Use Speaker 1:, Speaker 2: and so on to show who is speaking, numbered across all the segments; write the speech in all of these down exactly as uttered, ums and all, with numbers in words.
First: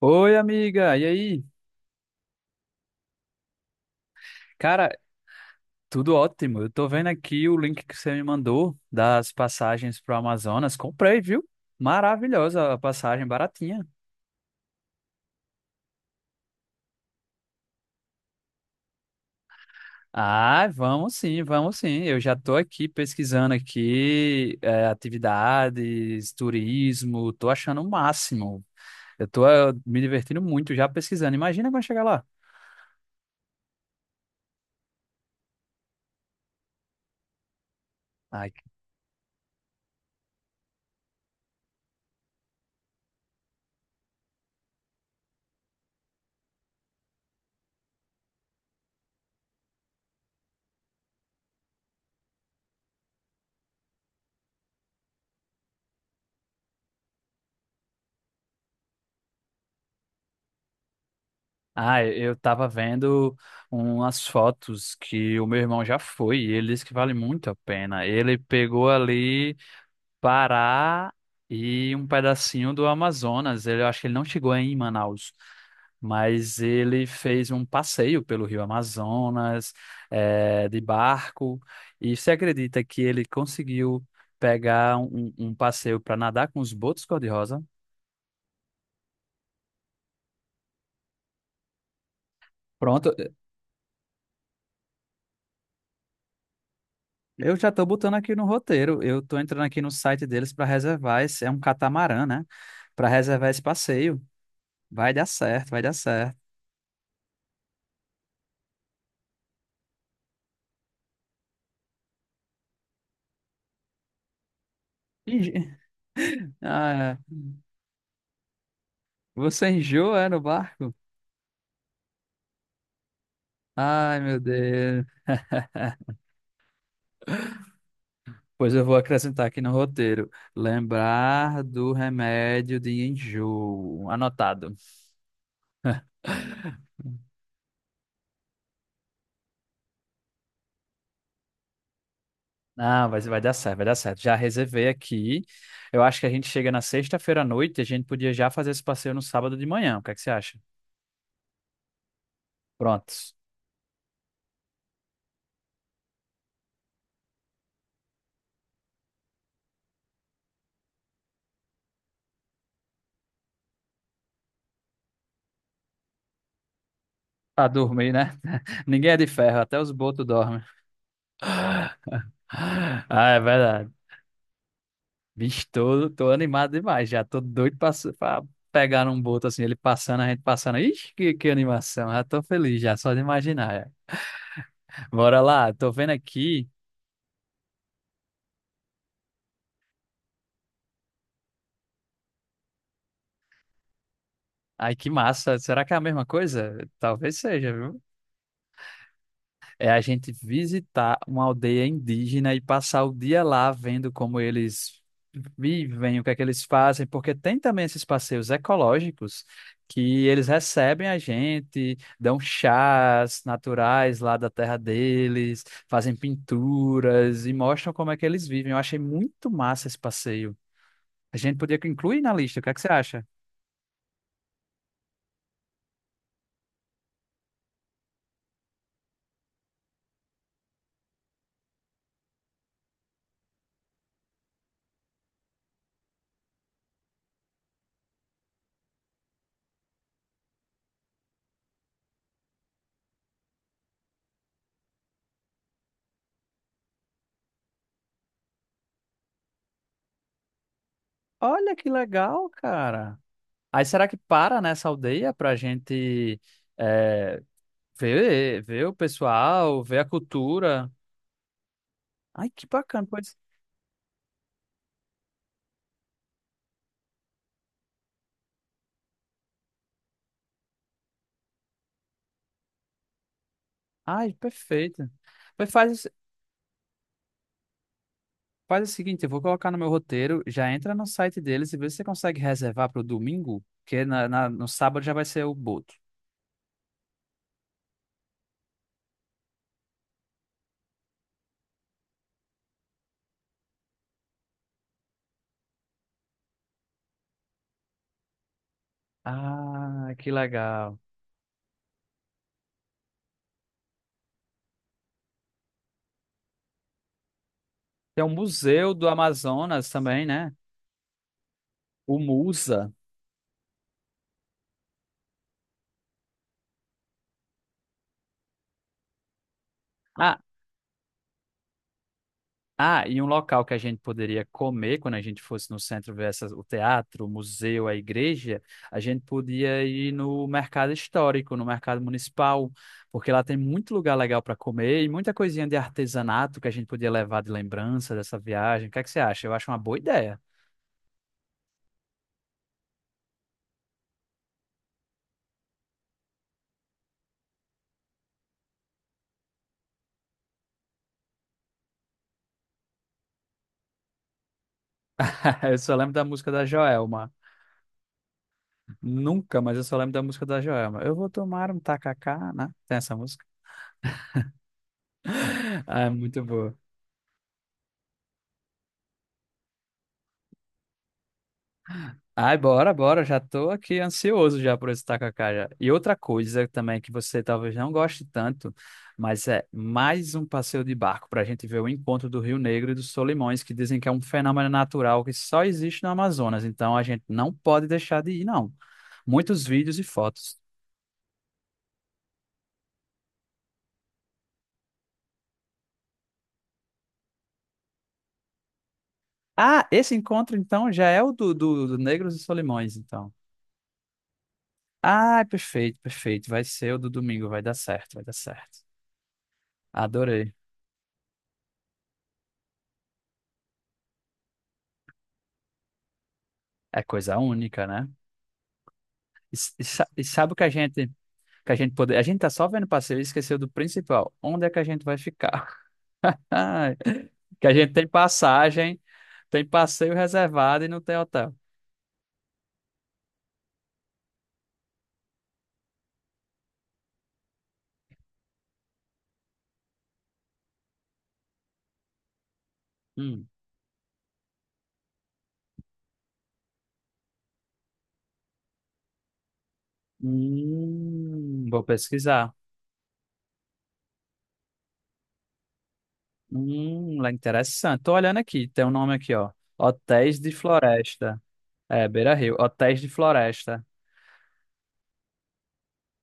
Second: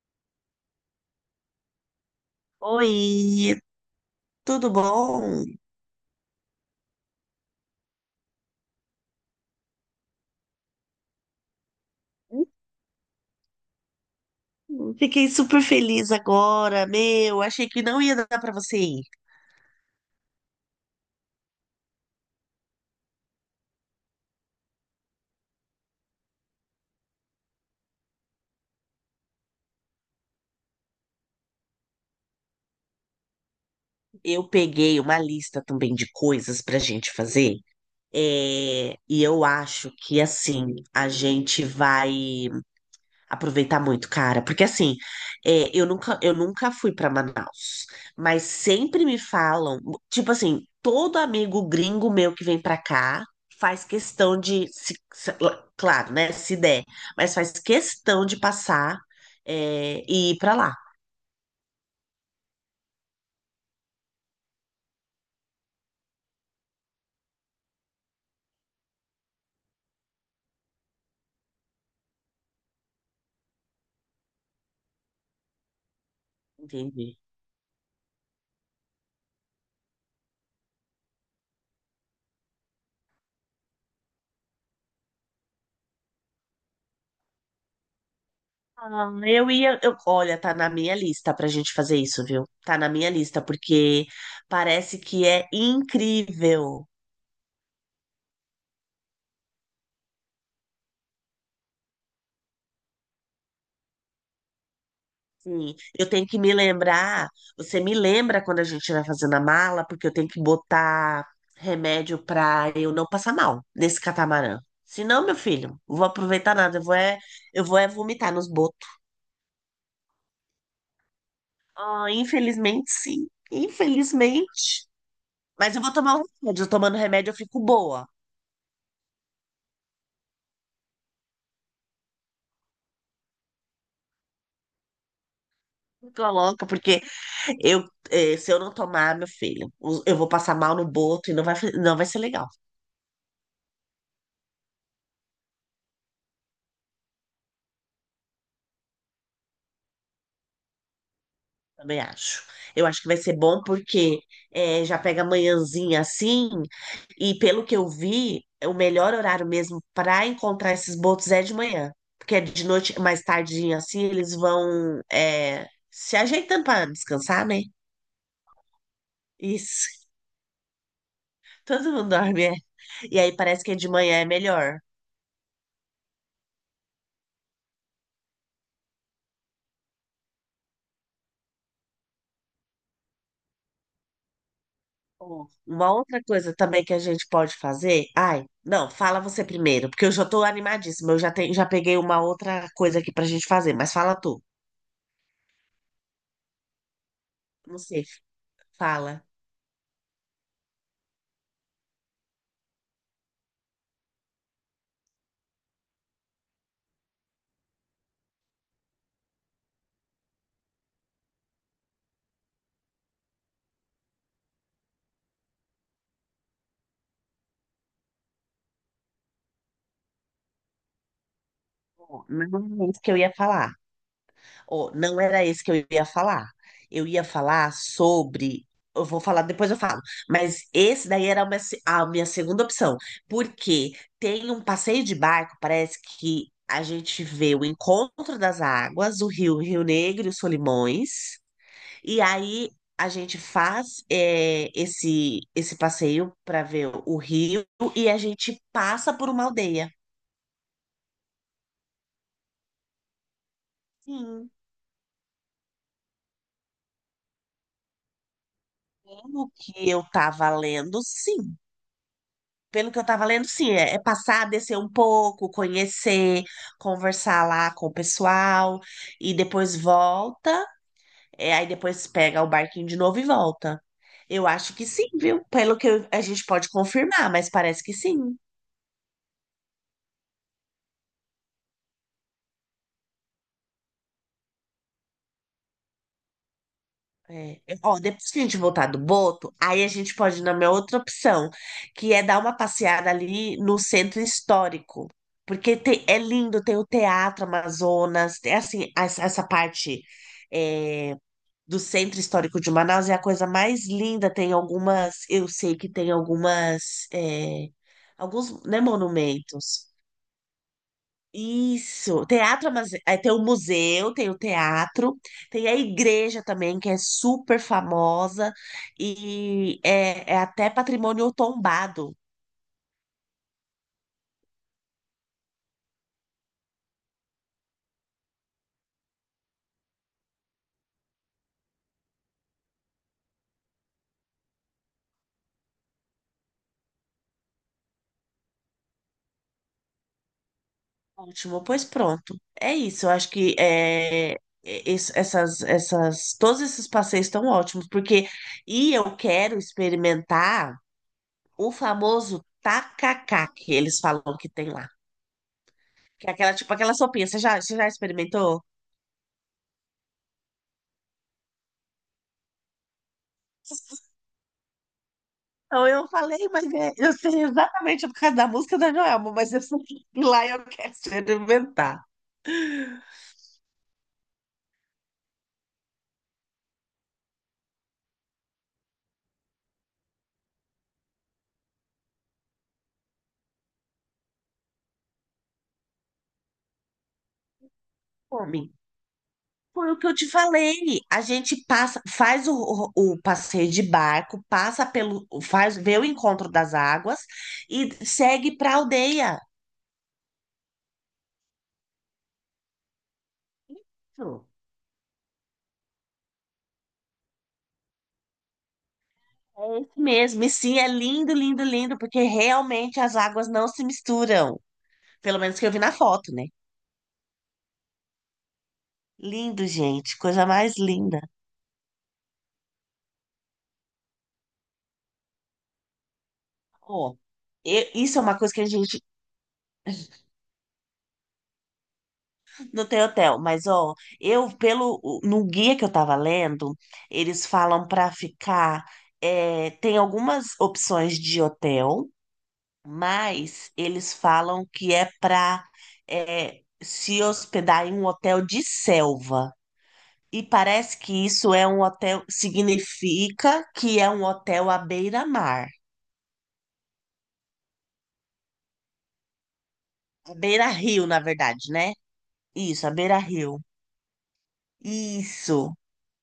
Speaker 1: Oi, amiga, e aí?
Speaker 2: Oi, tudo
Speaker 1: Cara,
Speaker 2: bom?
Speaker 1: tudo ótimo. Eu tô vendo aqui o link que você me mandou das passagens pro Amazonas. Comprei, viu? Maravilhosa a passagem, baratinha.
Speaker 2: Hum, Fiquei super feliz agora, meu. Achei que não ia dar pra você ir.
Speaker 1: Ah, vamos sim, vamos sim. Eu já tô aqui pesquisando aqui, eh, atividades, turismo, tô achando o máximo. Eu tô, eh, me divertindo muito já pesquisando. Imagina quando chegar lá.
Speaker 2: Eu peguei uma lista também de coisas pra gente fazer. É, e eu acho que assim a gente vai aproveitar muito, cara, porque assim, é, eu nunca, eu nunca fui para Manaus, mas sempre me falam, tipo assim, todo amigo gringo meu que vem para cá faz questão de, se- se- claro, né, se der, mas faz questão de passar, é, e ir para lá,
Speaker 1: Ah, eu tava vendo umas fotos que o meu irmão já foi e ele disse que vale muito a pena. Ele pegou ali Pará e um pedacinho do Amazonas. Ele, eu acho que ele não chegou aí em Manaus, mas ele
Speaker 2: entendi.
Speaker 1: fez um passeio pelo Rio Amazonas, eh, de barco. E você acredita que ele conseguiu pegar um, um um passeio para nadar com os botos cor-de-rosa?
Speaker 2: Ah, Eu ia, eu, olha, tá na minha lista pra gente fazer isso, viu? Tá na minha
Speaker 1: Pronto,
Speaker 2: lista, porque parece que é incrível.
Speaker 1: eu já tô botando aqui no roteiro. Eu tô entrando aqui no site deles para reservar esse, é um catamarã, né? Para reservar esse passeio. Vai dar certo,
Speaker 2: Sim,
Speaker 1: vai dar
Speaker 2: eu tenho
Speaker 1: certo.
Speaker 2: que me lembrar. Você me lembra quando a gente vai fazendo a mala, porque eu tenho que botar remédio pra eu não passar mal nesse catamarã. Senão meu
Speaker 1: Enjo-
Speaker 2: filho, não vou aproveitar nada. Eu vou
Speaker 1: Ah,
Speaker 2: é,
Speaker 1: é.
Speaker 2: eu vou é vomitar nos botos.
Speaker 1: Você enjoa, é, no barco?
Speaker 2: Ah, infelizmente, sim.
Speaker 1: Ai, meu
Speaker 2: Infelizmente.
Speaker 1: Deus.
Speaker 2: Mas eu vou tomar um remédio. Eu tomando remédio, eu fico boa.
Speaker 1: Pois eu vou acrescentar aqui no roteiro. Lembrar do remédio de enjoo. Anotado.
Speaker 2: Fico louca, porque eu, eh, se eu não tomar, meu filho, eu vou passar mal no boto e não vai, não vai ser legal.
Speaker 1: Ah, vai, vai dar certo, vai dar certo. Já reservei aqui. Eu acho que a gente chega na sexta-feira à noite. A gente podia já fazer esse passeio no sábado de manhã. O que é que você acha?
Speaker 2: Também acho. Eu acho que vai
Speaker 1: Pronto.
Speaker 2: ser bom porque é já pega manhãzinha assim, e pelo que eu vi, o melhor horário mesmo para encontrar esses botos é de manhã. Porque é de noite, mais tardinha assim, eles vão é se ajeitando para descansar, né?
Speaker 1: Pra dormir, né? Ninguém é de ferro, até os
Speaker 2: Isso.
Speaker 1: botos dormem.
Speaker 2: Todo mundo dorme, é.
Speaker 1: Ah,
Speaker 2: E aí
Speaker 1: é
Speaker 2: parece que de
Speaker 1: verdade.
Speaker 2: manhã é melhor.
Speaker 1: Bicho, tô, tô animado demais já. Tô doido pra, su- pra pegar num boto assim, ele passando, a gente passando. Ixi, que, que animação. Já tô feliz já, só de imaginar. Já. Bora
Speaker 2: Ó,
Speaker 1: lá, tô
Speaker 2: uma
Speaker 1: vendo
Speaker 2: outra coisa
Speaker 1: aqui.
Speaker 2: também que a gente pode fazer. Ai, não, fala você primeiro, porque eu já tô animadíssima. Eu já tenho, já peguei uma outra coisa aqui pra gente fazer, mas fala tu.
Speaker 1: Ai, que massa. Será que é a mesma coisa? Talvez seja, viu?
Speaker 2: Você fala,
Speaker 1: É a gente visitar uma aldeia indígena e passar o dia lá vendo como eles vivem, o que é que eles fazem, porque tem também esses passeios ecológicos que eles recebem a gente, dão chás naturais lá da terra deles, fazem pinturas e mostram como é que eles vivem. Eu achei muito massa esse passeio. A gente podia incluir
Speaker 2: "Ó,
Speaker 1: na lista, o que é que
Speaker 2: não é
Speaker 1: você
Speaker 2: isso que eu
Speaker 1: acha?
Speaker 2: ia falar. Ou não era isso que eu ia falar. Eu ia falar sobre. Eu vou falar, depois eu falo. Mas esse daí era a minha, se- a minha segunda opção. Porque tem um passeio de barco, parece que a gente vê o encontro das águas, o rio, Rio Negro e os Solimões. E aí a gente faz eh, esse, esse passeio para ver o rio e a gente passa por uma aldeia.
Speaker 1: Olha que legal, cara. Aí será que
Speaker 2: Sim.
Speaker 1: para nessa aldeia pra gente. eh, Vê, vê o
Speaker 2: Pelo
Speaker 1: pessoal,
Speaker 2: que
Speaker 1: vê
Speaker 2: eu
Speaker 1: a
Speaker 2: tava
Speaker 1: cultura.
Speaker 2: lendo, sim.
Speaker 1: Ai, que
Speaker 2: Pelo que eu
Speaker 1: bacana,
Speaker 2: tava
Speaker 1: pois.
Speaker 2: lendo, sim. É, é passar, descer um pouco, conhecer, conversar lá com o pessoal, e depois volta, é, aí depois pega o barquinho de novo e volta.
Speaker 1: Ai,
Speaker 2: Eu acho que sim,
Speaker 1: perfeito.
Speaker 2: viu?
Speaker 1: Pois
Speaker 2: Pelo que
Speaker 1: faz,
Speaker 2: eu-
Speaker 1: o-
Speaker 2: a gente pode confirmar, mas parece que sim.
Speaker 1: faz o seguinte, eu vou colocar no meu roteiro, já entra no site deles e vê se você consegue reservar para o domingo, porque na, na- no sábado já vai ser o boto.
Speaker 2: É. Ó, depois que a gente voltar do Boto, aí a gente pode ir na minha outra opção, que é dar uma passeada ali no centro histórico. Porque tem- é lindo, tem o Teatro Amazonas, é assim, essa, essa parte
Speaker 1: Ah, que legal.
Speaker 2: é, do centro histórico de Manaus é a coisa mais linda. Tem algumas, eu sei que tem algumas, é,
Speaker 1: Tem o
Speaker 2: alguns, né,
Speaker 1: Museu do
Speaker 2: monumentos.
Speaker 1: Amazonas também, né? O
Speaker 2: Isso, teatro, amaz-
Speaker 1: Musa.
Speaker 2: é, tem o museu, tem o teatro, tem a igreja também, que é super famosa e é, é
Speaker 1: Ah,
Speaker 2: até patrimônio tombado,
Speaker 1: ah, e um local que a gente poderia comer quando a gente fosse no centro ver essas- o teatro, o museu, a igreja, a gente podia ir no mercado histórico, no mercado municipal, porque lá tem muito lugar legal para comer e muita coisinha de artesanato que a gente podia levar de lembrança dessa viagem. O que é que você acha? Eu acho uma boa ideia.
Speaker 2: último, pois pronto, é isso, eu acho que é, é, es- essas, essas, todos esses passeios estão ótimos, porque, e eu quero experimentar o famoso tacacá, que eles falam que tem lá,
Speaker 1: Eu só lembro da
Speaker 2: que é
Speaker 1: música
Speaker 2: aquela,
Speaker 1: da
Speaker 2: tipo, aquela sopinha,
Speaker 1: Joelma.
Speaker 2: você já, você já experimentou?
Speaker 1: Nunca, mas eu só lembro da música da Joelma. Eu vou tomar um tacacá, né? Tem essa música?
Speaker 2: Então
Speaker 1: Ah,
Speaker 2: eu
Speaker 1: é
Speaker 2: falei,
Speaker 1: muito
Speaker 2: mas
Speaker 1: boa.
Speaker 2: é- eu sei exatamente por causa da música da Joelma, mas eu sei que lá eu quero experimentar.
Speaker 1: Ai, bora, bora. Já tô aqui ansioso já por esse tacacá já. E outra coisa também que você talvez não goste tanto, mas é mais um passeio de barco para a gente ver o encontro do Rio Negro e dos Solimões, que dizem que é um fenômeno natural que só existe no Amazonas. Então a gente não pode deixar de ir,
Speaker 2: Homem,
Speaker 1: não. Muitos
Speaker 2: foi o
Speaker 1: vídeos e
Speaker 2: que eu te
Speaker 1: fotos.
Speaker 2: falei. A gente passa, faz o, o, o passeio de barco, passa pelo, faz, vê o encontro das águas e segue para a aldeia.
Speaker 1: Ah, esse encontro então já é o do, do, do Negros e Solimões, então.
Speaker 2: Isso.
Speaker 1: Ah, perfeito, perfeito. Vai ser o do domingo, vai dar certo, vai dar certo.
Speaker 2: É isso mesmo. E
Speaker 1: Adorei.
Speaker 2: sim, é lindo, lindo, lindo, porque realmente as águas não se misturam. Pelo menos que eu vi na foto, né?
Speaker 1: É coisa única, né? E,
Speaker 2: Lindo,
Speaker 1: s- e sa-
Speaker 2: gente,
Speaker 1: e
Speaker 2: coisa
Speaker 1: sabe o que a
Speaker 2: mais
Speaker 1: gente
Speaker 2: linda.
Speaker 1: que a gente poder, a gente tá só vendo passeio e esqueceu do principal. Onde é que a gente vai ficar?
Speaker 2: Ó,
Speaker 1: Que a
Speaker 2: e-
Speaker 1: gente tem
Speaker 2: isso é uma coisa que a
Speaker 1: passagem,
Speaker 2: gente
Speaker 1: tem passeio reservado e não tem hotel.
Speaker 2: não tem hotel, mas ó, eu pelo o- no guia que eu tava lendo, eles falam para ficar, é, tem algumas opções de hotel,
Speaker 1: Hum.
Speaker 2: mas eles falam que é para se hospedar em um hotel de selva. E parece que isso é
Speaker 1: Hum,
Speaker 2: um
Speaker 1: vou
Speaker 2: hotel,
Speaker 1: pesquisar.
Speaker 2: significa que é um hotel à beira-mar,
Speaker 1: Hum, lá interessante. Tô olhando aqui, tem um nome aqui, ó.
Speaker 2: à
Speaker 1: Hotéis de
Speaker 2: beira-rio, na
Speaker 1: Floresta.
Speaker 2: verdade, né?
Speaker 1: É, Beira Rio,
Speaker 2: Isso, à
Speaker 1: Hotéis de
Speaker 2: beira-rio.
Speaker 1: Floresta.
Speaker 2: Isso.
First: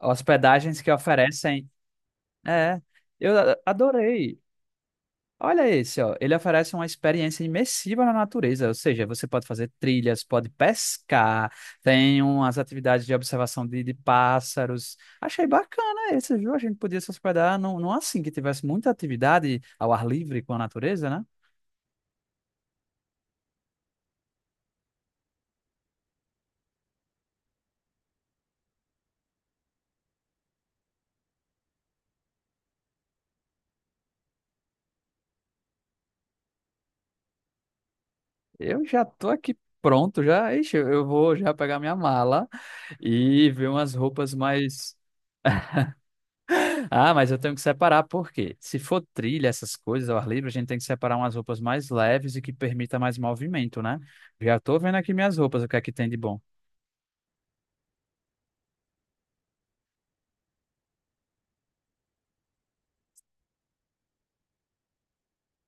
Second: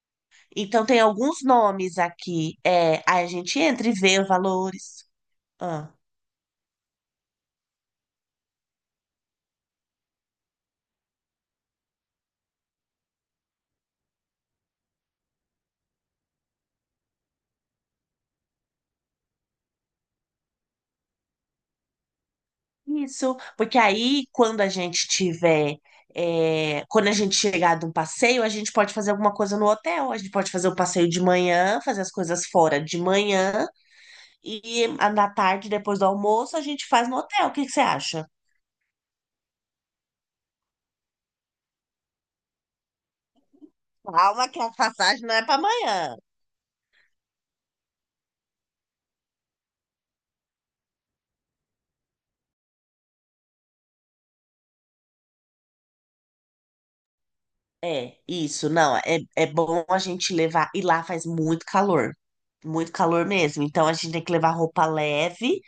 Speaker 1: Hospedagens
Speaker 2: Então,
Speaker 1: que
Speaker 2: tem alguns
Speaker 1: oferecem.
Speaker 2: nomes aqui.
Speaker 1: É,
Speaker 2: É, aí a
Speaker 1: eu a-
Speaker 2: gente entra e vê os
Speaker 1: adorei.
Speaker 2: valores.
Speaker 1: Olha
Speaker 2: Ah,
Speaker 1: esse, ó. Ele oferece uma experiência imersiva na natureza, ou seja, você pode fazer trilhas, pode pescar, tem umas atividades de observação de, de pássaros. Achei bacana esse, viu? A gente podia se hospedar num, num assim que tivesse muita atividade ao ar livre com a natureza, né?
Speaker 2: isso, porque aí, quando a gente tiver. É, quando a gente chegar de um passeio, a gente pode fazer alguma coisa no hotel. A gente pode fazer o passeio de manhã, fazer as coisas fora de manhã. E à- na tarde, depois do almoço, a gente faz no hotel. O que que você acha?
Speaker 1: Eu já tô aqui pronto, já. Ixi, eu eu vou já pegar minha mala e ver umas roupas
Speaker 2: Calma, que a
Speaker 1: mais.
Speaker 2: passagem não é para amanhã.
Speaker 1: Ah, mas eu tenho que separar, porque se for trilha, essas coisas, ao ar livre, a gente tem que separar umas roupas mais leves e que permita mais movimento, né? Já tô vendo aqui minhas roupas, o que é que tem de bom.
Speaker 2: É, isso, não, é, é bom a gente levar, e lá faz muito calor, muito calor mesmo, então a gente tem que levar roupa leve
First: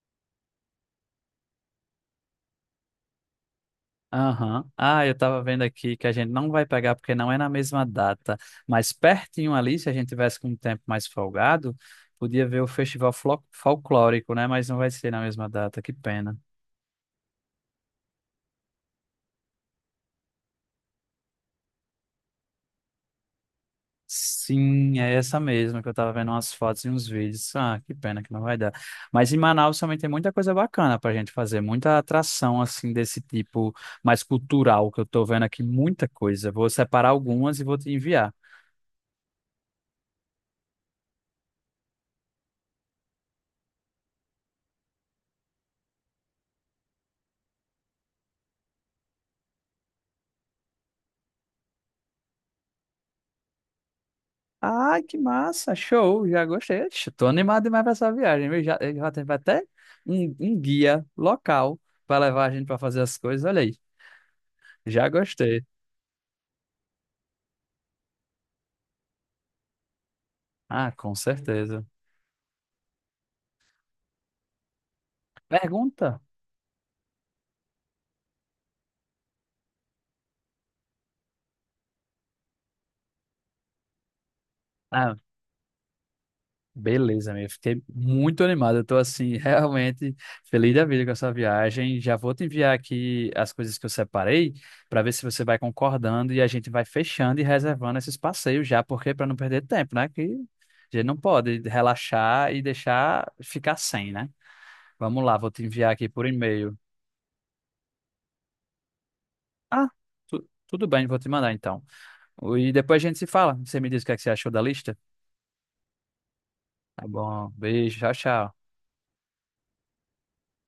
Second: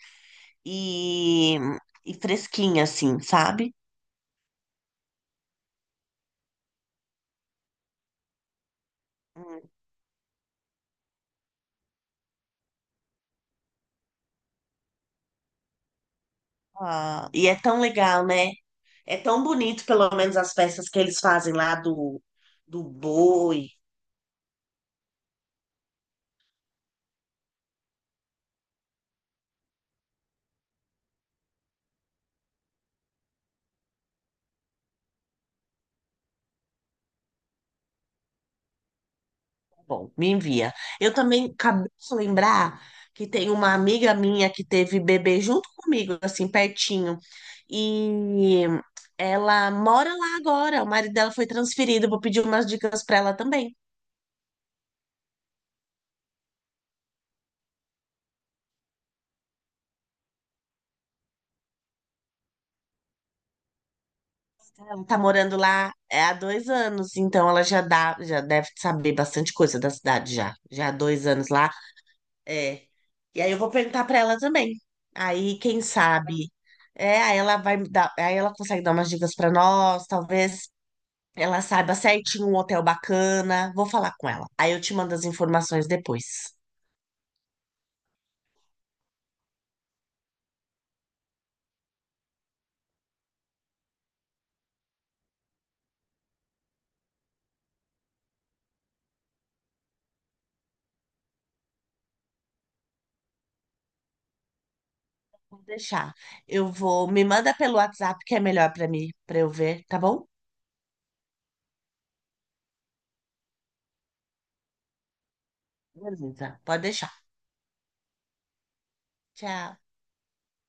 Speaker 2: e, e fresquinha, assim, sabe?
Speaker 1: Aham. Ah, eu tava vendo aqui que a gente não vai pegar porque não é na mesma data, mas pertinho
Speaker 2: Hum.
Speaker 1: ali, se a gente tivesse com um tempo mais folgado, podia ver o festival flo- folclórico, né? Mas não vai ser na mesma data, que pena.
Speaker 2: Ah, e é tão legal, né? É tão bonito, pelo menos, as festas que eles fazem lá do, do boi,
Speaker 1: Sim, é essa mesma que eu tava vendo umas fotos e uns vídeos. Ah, que pena que não vai dar. Mas em Manaus também tem muita coisa bacana pra gente fazer, muita atração assim desse tipo mais cultural que eu tô vendo aqui, muita coisa. Vou separar algumas e vou te enviar.
Speaker 2: bom, me envia. Eu também acabei de lembrar que tem uma amiga minha que teve bebê junto comigo, assim, pertinho. E ela mora lá agora. O marido dela foi transferido. Vou pedir umas dicas para ela também.
Speaker 1: Ai, que massa, show, já gostei. Ixi, tô animado demais pra essa viagem, viu? Já, já teve até um, um guia local pra levar a gente pra fazer as coisas. Olha aí,
Speaker 2: Ela
Speaker 1: já
Speaker 2: tá morando
Speaker 1: gostei.
Speaker 2: lá é, há dois anos, então ela já dá, já deve saber bastante coisa da cidade já. Já
Speaker 1: Ah,
Speaker 2: há
Speaker 1: com
Speaker 2: dois anos lá.
Speaker 1: certeza.
Speaker 2: É. E aí eu vou perguntar para ela também. Aí, quem
Speaker 1: Pergunta?
Speaker 2: sabe? É, aí ela vai dar, aí ela consegue dar umas dicas para nós, talvez ela saiba certinho um hotel bacana. Vou falar com ela. Aí eu te mando as informações depois.
Speaker 1: Beleza, amigo. Fiquei muito animado. Eu tô assim, realmente feliz da vida com essa viagem. Já vou te enviar aqui as coisas que eu separei para ver se você vai concordando e a gente vai fechando e reservando esses passeios já, porque para não perder tempo, né? Que a gente não pode relaxar e deixar ficar sem, né? Vamos lá, vou
Speaker 2: Vou
Speaker 1: te enviar aqui
Speaker 2: deixar.
Speaker 1: por
Speaker 2: Eu
Speaker 1: e-mail.
Speaker 2: vou. Me manda pelo WhatsApp que é melhor pra mim, pra eu ver,
Speaker 1: Ah,
Speaker 2: tá bom?
Speaker 1: tu- tudo bem, vou te mandar então. E depois a gente se fala. Você me diz o que é que você achou da lista?
Speaker 2: Beleza. Pode
Speaker 1: Tá
Speaker 2: deixar.
Speaker 1: bom, beijo, tchau, tchau.
Speaker 2: Tchau.